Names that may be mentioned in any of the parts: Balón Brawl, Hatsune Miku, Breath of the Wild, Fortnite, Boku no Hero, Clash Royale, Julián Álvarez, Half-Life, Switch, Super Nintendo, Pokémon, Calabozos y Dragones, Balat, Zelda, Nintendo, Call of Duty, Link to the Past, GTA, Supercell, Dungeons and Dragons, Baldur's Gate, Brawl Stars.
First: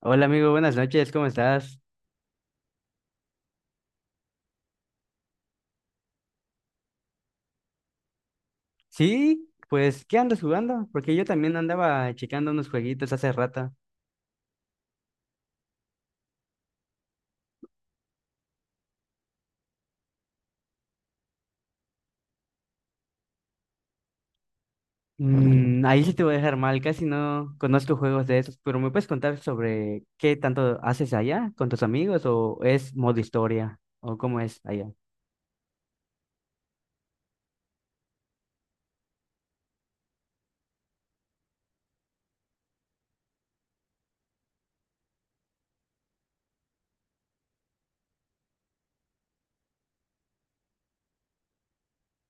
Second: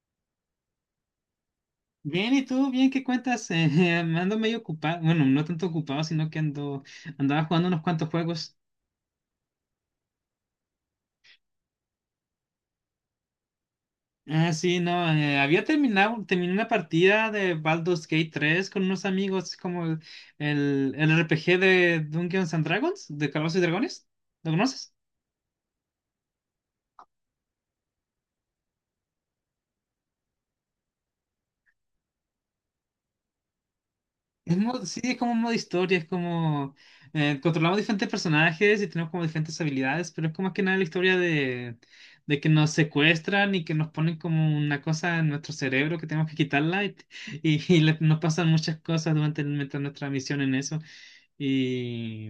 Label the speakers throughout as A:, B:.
A: Hola amigo, buenas noches, ¿cómo estás?
B: Bien, ¿y tú? Bien, ¿qué cuentas? Ando medio ocupado, bueno, no tanto ocupado, sino que andaba jugando unos cuantos juegos.
A: Sí, pues, ¿qué andas jugando? Porque yo también andaba checando unos jueguitos hace rato.
B: Ah, sí, no, terminé una partida de Baldur's Gate 3 con unos amigos, el RPG de Dungeons and Dragons, de Calabozos y Dragones. ¿Lo conoces?
A: Mm, ahí sí te voy a dejar mal, casi no conozco juegos de esos, pero ¿me puedes contar sobre qué tanto haces allá con tus amigos o es modo historia o cómo es allá?
B: Sí, es como un modo historia, es como controlamos diferentes personajes y tenemos como diferentes habilidades, pero es como más que nada de que nos secuestran y que nos ponen como una cosa en nuestro cerebro que tenemos que quitarla nos pasan muchas cosas durante mientras nuestra misión en eso. Y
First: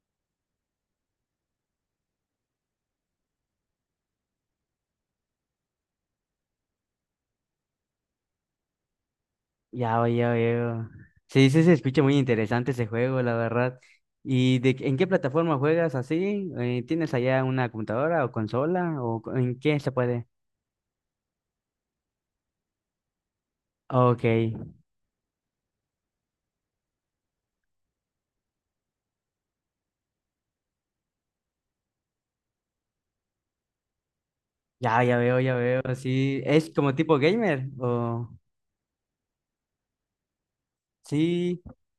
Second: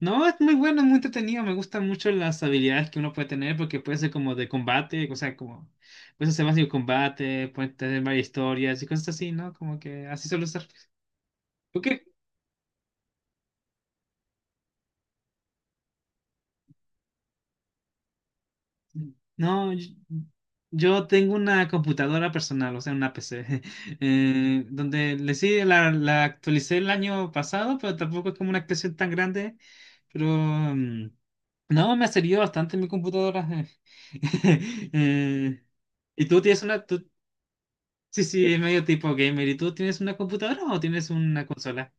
B: no, es muy bueno, es muy entretenido, me gustan mucho las habilidades que uno puede tener porque puede ser como de combate, o sea, como puedes hacer básico combate, puede tener varias historias y cosas así, ¿no? Como
A: Ya,
B: que
A: oye,
B: así suele ser.
A: oye. Sí, sí, se
B: ¿Tú
A: escucha
B: qué
A: muy interesante ese juego, la verdad. ¿Y de, en qué plataforma juegas así? ¿Tienes allá una computadora o consola o en
B: No,
A: qué se puede?
B: yo tengo una computadora personal, o sea, una PC,
A: Ok.
B: donde le sí, la actualicé el año pasado, pero tampoco es como una actualización tan grande, pero no, me ha servido bastante mi computadora.
A: Ya, ya veo, ya
B: Eh,
A: veo.
B: ¿y
A: Sí,
B: tú tienes
A: es
B: una,
A: como
B: tú-
A: tipo gamer.
B: sí,
A: O
B: sí, es medio tipo gamer, ¿y tú tienes una computadora o tienes una
A: sí,
B: consola?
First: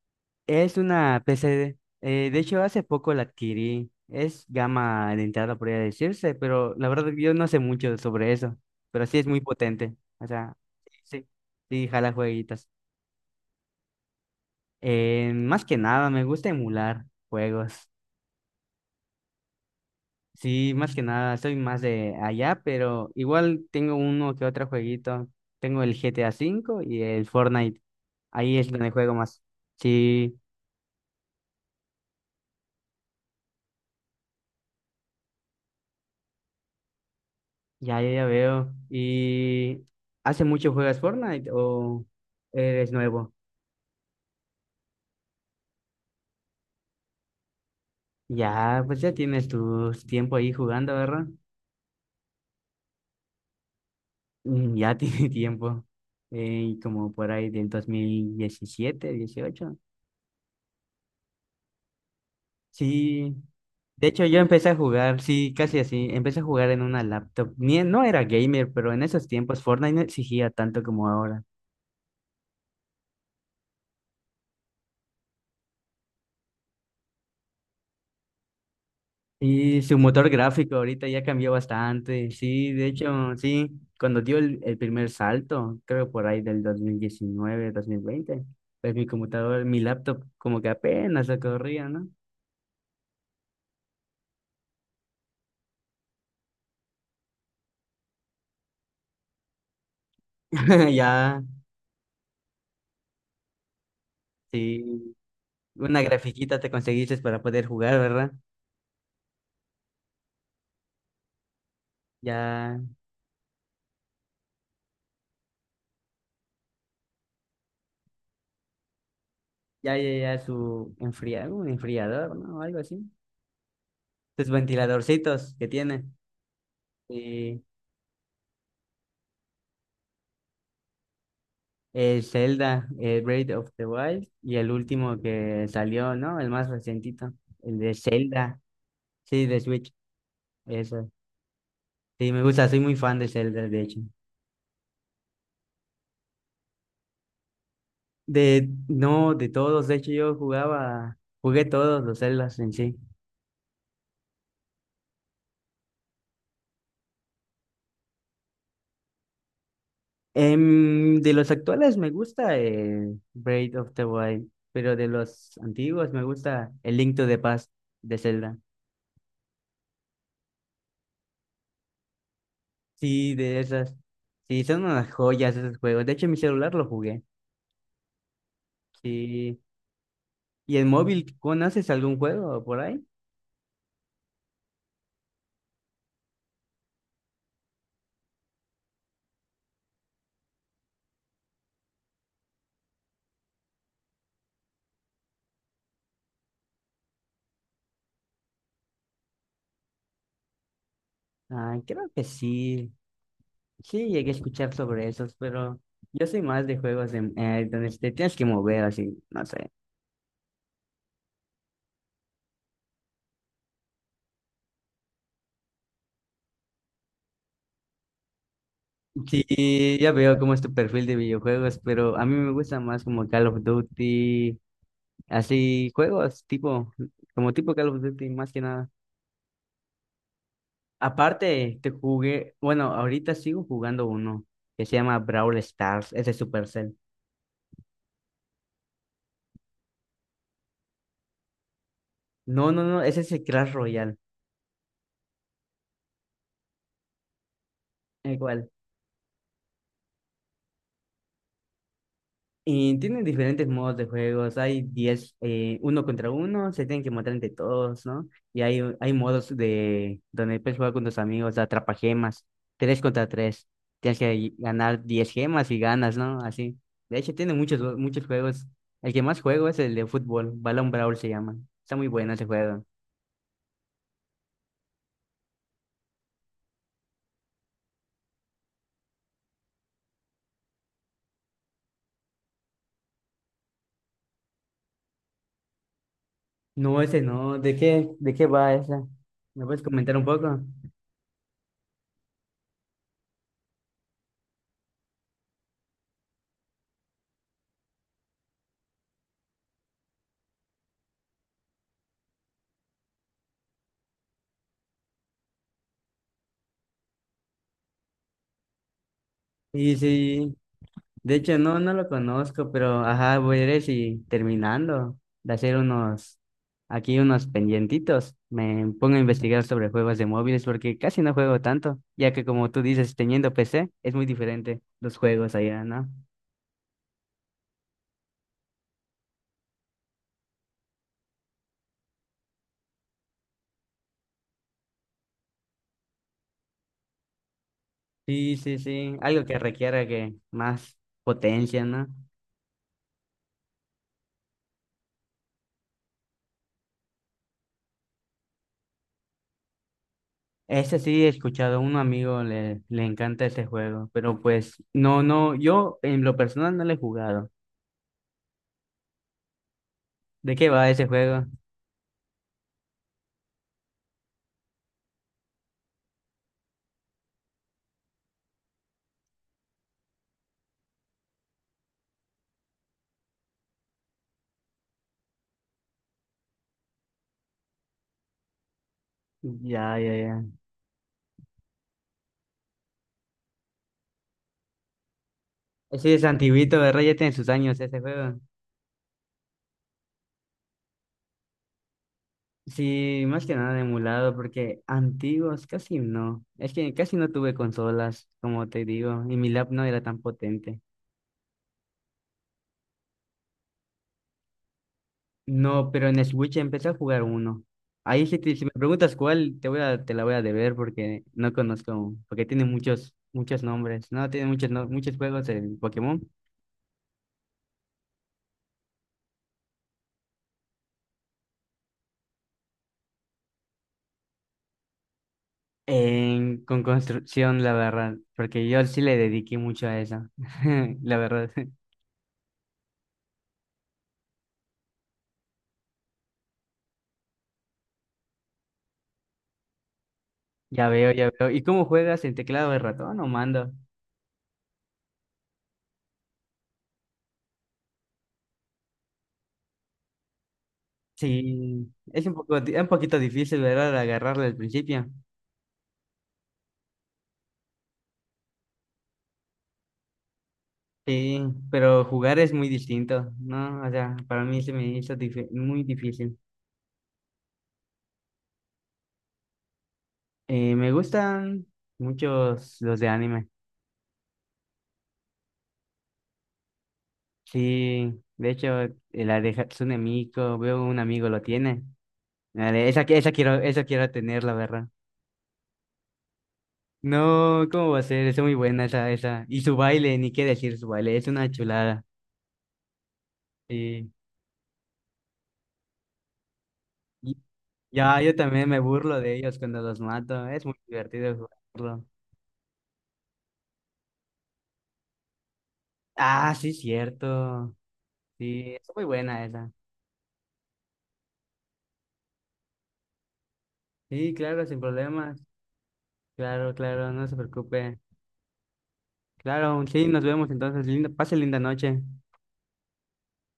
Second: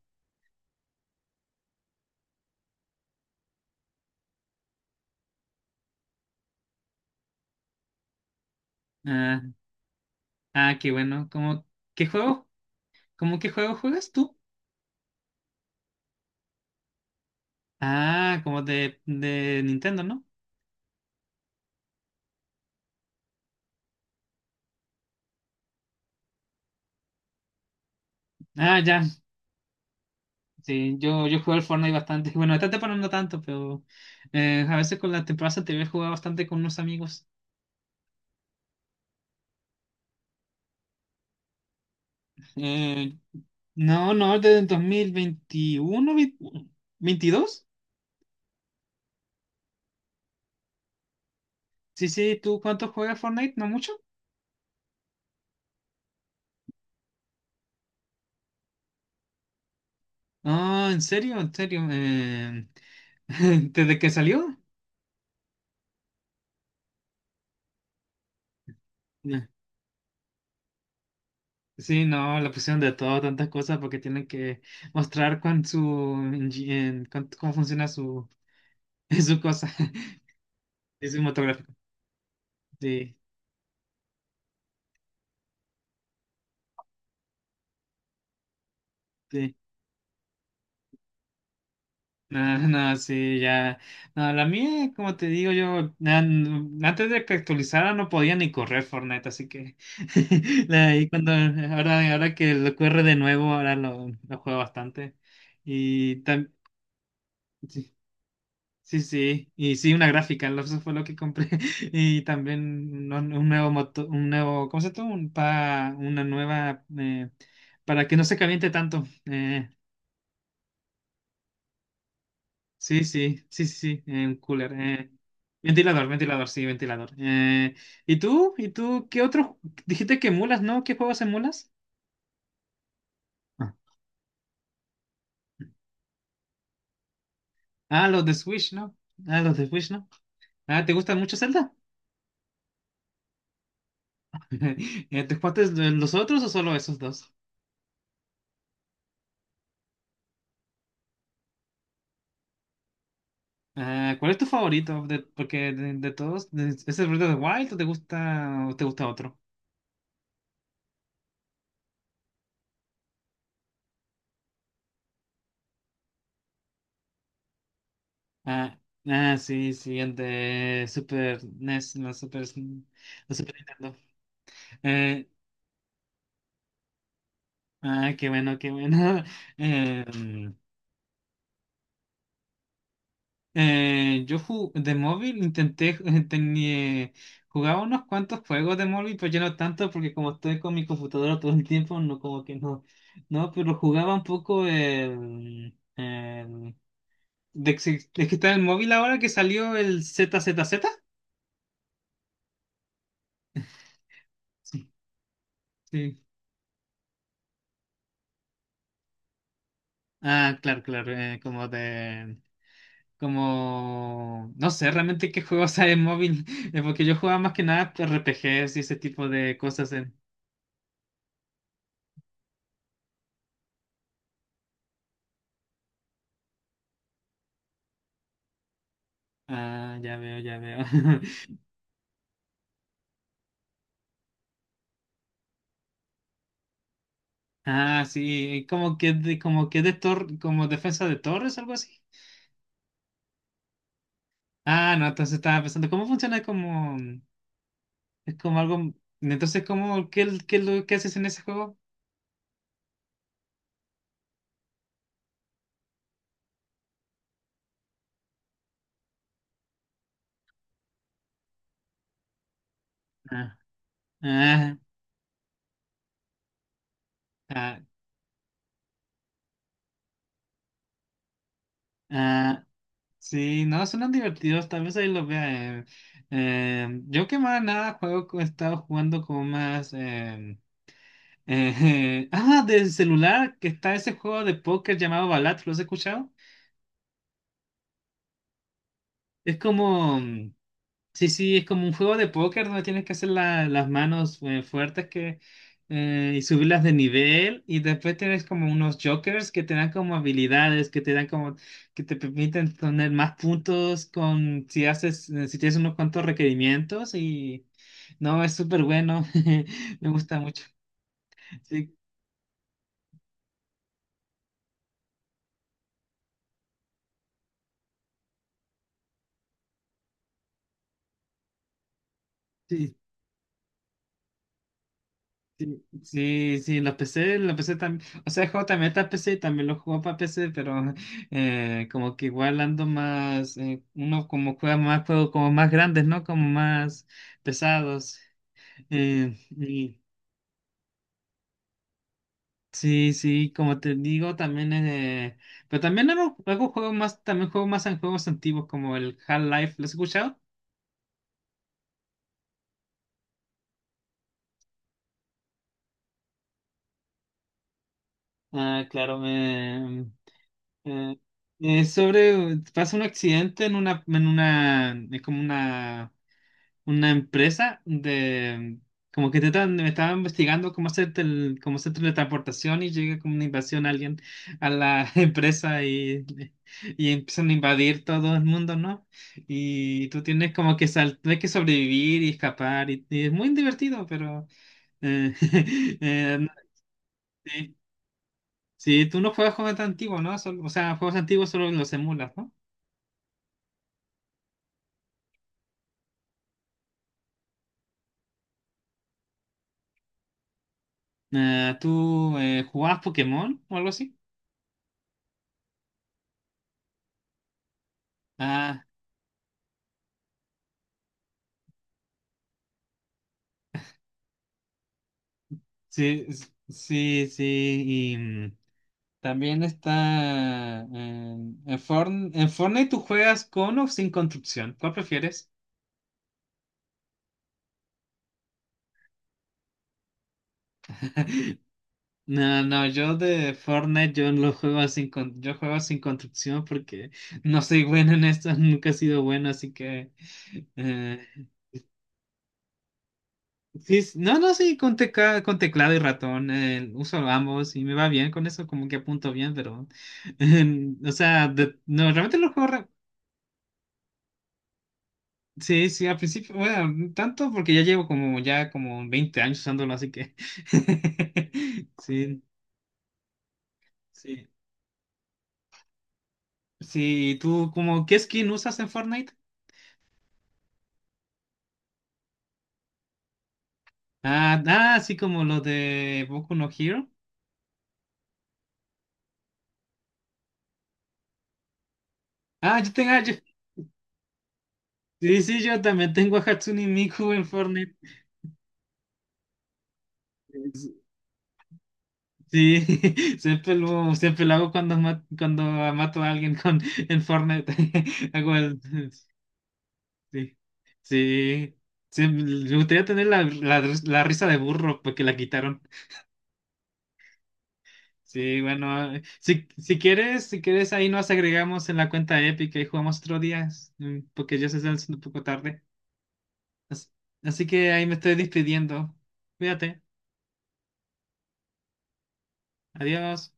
A: es una PC. De hecho, hace poco la adquirí. Es gama de entrada, podría decirse, pero la verdad yo no sé mucho sobre eso. Pero sí es muy
B: Ah,
A: potente. O sea,
B: ah, qué
A: sí,
B: bueno,
A: sí,
B: qué
A: jala
B: juego,
A: jueguitas.
B: ¿cómo qué juego juegas tú?
A: Más que nada, me gusta emular juegos.
B: Ah, como de Nintendo, ¿no?
A: Sí, más que nada, soy más de allá, pero igual tengo uno que otro jueguito. Tengo el GTA 5 y el Fortnite. Ahí es
B: Ah,
A: donde
B: ya.
A: juego más. Sí,
B: Sí, yo jugué al Fortnite bastante. Bueno, esta temporada no tanto, pero a veces con la temporada anterior jugaba bastante con unos amigos.
A: ya, ya, ya veo. ¿Y hace mucho juegas Fortnite o eres
B: Eh,
A: nuevo?
B: no, desde el 2021 22.
A: Ya, pues ya tienes tu tiempo ahí jugando, ¿verdad?
B: Sí, sí, ¿tú cuánto juegas Fortnite? ¿No mucho?
A: Mm, ya tiene tiempo. Como por ahí del 2017, 2018.
B: Ah, ¿en serio? ¿En serio?
A: Sí,
B: ¿Desde
A: de
B: que
A: hecho yo
B: salió?
A: empecé a jugar, sí, casi así, empecé a jugar en una laptop. Ni, no era gamer, pero en esos
B: Ya.
A: tiempos Fortnite no exigía tanto como ahora.
B: Sí, no, la pusieron de todo, tantas cosas, porque tienen que mostrar con su, cómo funciona su, su cosa,
A: Y su motor gráfico ahorita
B: es
A: ya cambió
B: cinematográfico.
A: bastante, sí, de
B: Sí.
A: hecho, sí, cuando dio el primer salto, creo por ahí del 2019, 2020 pues mi
B: Sí.
A: computador, mi laptop como que apenas lo corría, ¿no?
B: No, no, sí, ya. No, la mía, como te digo, antes de que actualizara no podía ni correr Fortnite, así que ahí cuando
A: Ya,
B: ahora que lo corre de nuevo, ahora lo juego
A: sí,
B: bastante.
A: una
B: Y tam-
A: grafiquita te conseguiste para poder
B: sí,
A: jugar, ¿verdad?
B: sí, sí, y sí, una gráfica, lo- eso fue lo que compré. Y
A: Ya,
B: también un nuevo moto, un nuevo, ¿cómo se llama? Un pa, una nueva para que no se caliente tanto.
A: ya, ya, ya, su enfriado un enfriador, ¿no? Algo
B: Sí,
A: así.
B: sí, sí, sí, sí, en
A: Sus
B: cooler.
A: ventiladorcitos que tiene.
B: Ventilador.
A: Y
B: ¿Y tú? ¿Y tú qué otros? Dijiste que emulas, ¿no? ¿Qué juegos emulas?
A: el Zelda, el Breath of
B: Ah,
A: the Wild, y el último que salió, ¿no? El más recientito, el de
B: Ah, los de
A: Zelda,
B: Switch, ¿no? Ah,
A: sí,
B: los
A: de
B: de Switch,
A: Switch,
B: ¿no? Ah, ¿te
A: eso.
B: gustan mucho Zelda?
A: Sí, me gusta, soy muy fan de Zelda, de hecho.
B: ¿Te jugaste los otros o solo esos dos?
A: De, no, de todos, de hecho yo jugaba, jugué todos los Zeldas en sí.
B: Ah, ¿cuál es tu favorito? De todos, de- ¿es el Breath of the Wild o te gusta otro?
A: Em, de los actuales me gusta Breath of the Wild, pero de los antiguos me gusta el Link to the Past de Zelda.
B: Ah, ah, sí, sí, el de Super NES,
A: Sí,
B: la Super
A: de esas.
B: Nintendo.
A: Sí, son unas
B: Eh,
A: joyas esos juegos. De hecho, en mi celular lo jugué.
B: Ah, qué bueno, qué bueno.
A: Sí.
B: Em,
A: ¿Y en móvil conoces algún juego por ahí?
B: de móvil intenté, tenía, jugaba unos cuantos juegos de móvil, pero ya no tanto porque como estoy con mi computadora todo el tiempo, no como que no, no, pero jugaba un poco de que está el móvil ahora que salió el Z Z Z.
A: Ah, creo que sí. Sí, llegué a escuchar
B: Sí,
A: sobre esos, pero
B: sí.
A: yo soy más de juegos de, donde te tienes que mover así, no sé.
B: Ah, claro, claro, como de Como, no sé realmente qué juegos hay en móvil, porque yo jugaba más que nada RPGs y ese tipo de cosas
A: Sí, ya
B: en...
A: veo cómo es tu perfil de videojuegos, pero a mí me gusta más como Call of Duty. Así juegos, tipo, como tipo Call of Duty más que nada.
B: Ah, ya veo, ya veo.
A: Aparte, te jugué, bueno, ahorita sigo jugando uno que se llama Brawl Stars, ese Supercell.
B: Ah, sí, como que de tor- como defensa de torres, algo así.
A: No, no, no, ese es el Clash Royale.
B: Ah, no, entonces estaba pensando, es como
A: Igual
B: algo, entonces, ¿es lo que haces en ese juego?
A: y tienen diferentes modos de juegos. Hay 10 uno contra uno, se tienen que matar entre todos, ¿no? Y hay modos de donde puedes jugar con tus amigos, atrapa gemas, tres contra
B: Ah,
A: tres. Tienes que
B: ah,
A: ganar 10 gemas y ganas, ¿no? Así. De hecho, tiene muchos,
B: ah,
A: muchos juegos. El que más juego es el de fútbol, Balón Brawl se llama. Está muy bueno ese
B: ah,
A: juego.
B: Sí, no, son divertidos, tal vez ahí lo vea. Yo que más nada juego, he estado jugando como más... ah, del celular, que está ese juego de póker llamado Balat, ¿lo has escuchado?
A: No, ese no. De qué va esa?
B: Es
A: ¿Me puedes comentar
B: como...
A: un poco?
B: Sí, sí, es como un juego de póker donde tienes que hacer las manos fuertes y subirlas de nivel y después tienes como unos jokers que te dan como habilidades, que te dan que te permiten tener más puntos con si haces, si tienes unos cuantos requerimientos y no, es súper bueno,
A: Y
B: me gusta
A: sí,
B: mucho.
A: de hecho, no, no
B: Sí,
A: lo conozco, pero ajá, voy a ir si terminando de hacer unos, aquí unos pendientitos, me pongo a investigar sobre juegos de móviles porque casi no juego tanto, ya que como tú
B: sí,
A: dices, teniendo PC es muy diferente los juegos
B: Sí,
A: allá, ¿no?
B: sí, sí, los PC, los PC también, o sea, el juego también está en PC y también lo juego para PC, pero como que igual ando más, uno como juega más juegos como más grandes, ¿no? Como más pesados.
A: Sí, sí, sí, algo que
B: Y
A: requiera que más potencia, ¿no?
B: sí, sí, como te digo, también, pero también hago, hago juegos más, también juego más en juegos antiguos como el Half-Life, ¿lo has escuchado?
A: Ese sí he escuchado, un amigo le, le encanta ese juego, pero pues no, no, yo en lo personal no lo he jugado.
B: Ah,
A: ¿De qué va ese
B: eh,
A: juego?
B: sobre, pasa un accidente en una, es como una empresa de como que me estaba investigando cómo hacer cómo hacer teletransportación y llega como una invasión alguien a la empresa y empiezan a invadir todo el mundo, ¿no?
A: Ya,
B: Y
A: ya,
B: tú tienes
A: ya.
B: como que tienes que sobrevivir y escapar y es muy divertido, pero eh,
A: Sí, es
B: no-
A: antiguito, ¿verdad? Ya tiene sus
B: sí.
A: años ese juego.
B: Sí, tú no juegas juegos tan antiguos, ¿no? Solo- o sea, juegos antiguos solo los emulas, ¿no?
A: Sí, más que nada emulado, porque antiguos casi no. Es que casi no tuve consolas, como te digo, y mi lap no era tan potente.
B: ¿Tú jugabas Pokémon o algo así?
A: No, pero en Switch empecé a jugar uno. Ahí si, si me
B: Ah,
A: preguntas cuál, te voy a, te la voy a deber porque no conozco, porque tiene muchos, muchos nombres, ¿no? Tiene muchos, muchos juegos en
B: Sí,
A: Pokémon.
B: s- sí, sí. Y también está en, en Fortnite, ¿tú juegas con o sin construcción? ¿Cuál prefieres?
A: En, con construcción, la verdad, porque yo sí le dediqué mucho a eso, la verdad.
B: No, no, yo de Fortnite yo lo juego sin con- yo juego sin construcción porque no soy bueno en esto, nunca he sido bueno, así que
A: Ya veo,
B: eh,
A: ya veo. ¿Y cómo juegas en teclado de ratón o mando?
B: sí, no, no, sí, con, con teclado y ratón uso ambos y me va bien con eso, como que apunto bien, pero o sea, de-
A: Sí,
B: no,
A: es un
B: realmente lo
A: poco,
B: juego
A: un poquito difícil, ¿verdad? Agarrarlo al principio.
B: Sí, sí, al principio, bueno, no tanto porque ya como 20 años usándolo, así que
A: Sí, pero jugar
B: sí,
A: es muy distinto, ¿no? O sea, para
B: sí.
A: mí se me hizo muy difícil.
B: Sí, ¿y ¿tú como qué skin usas en Fortnite?
A: Me gustan muchos los de anime.
B: Ah, ah, sí, como los de Boku no Hero.
A: Sí, de hecho, la de Hatsune Miku, veo un amigo lo tiene.
B: Ah, yo
A: Esa,
B: tengo, ah, yo-
A: esa quiero tener, la verdad.
B: sí, sí, yo también tengo a Hatsune Miku en
A: No, ¿cómo
B: Fortnite.
A: va a ser? Es muy buena esa, esa. Y su baile, ni qué decir su baile, es una chulada.
B: Sí,
A: Sí.
B: siempre lo hago cuando, cuando mato a alguien en Fortnite.
A: Ya, yo
B: Hago
A: también me
B: el,
A: burlo de ellos cuando los mato.
B: Sí,
A: Es muy divertido
B: sí,
A: jugarlo.
B: sí, me gustaría tener la risa de burro porque la quitaron.
A: Ah, sí, cierto.
B: Sí,
A: Sí, es muy
B: bueno,
A: buena esa.
B: si quieres, si quieres, ahí nos agregamos en la cuenta épica y jugamos otro día,
A: Sí,
B: porque
A: claro,
B: ya se
A: sin
B: está haciendo un
A: problemas.
B: poco tarde.
A: Claro,
B: As-
A: claro, no se
B: Así que
A: preocupe.
B: ahí me estoy despidiendo.
A: Claro,
B: Cuídate,
A: sí, nos vemos entonces. Linda, pase linda noche.
B: adiós.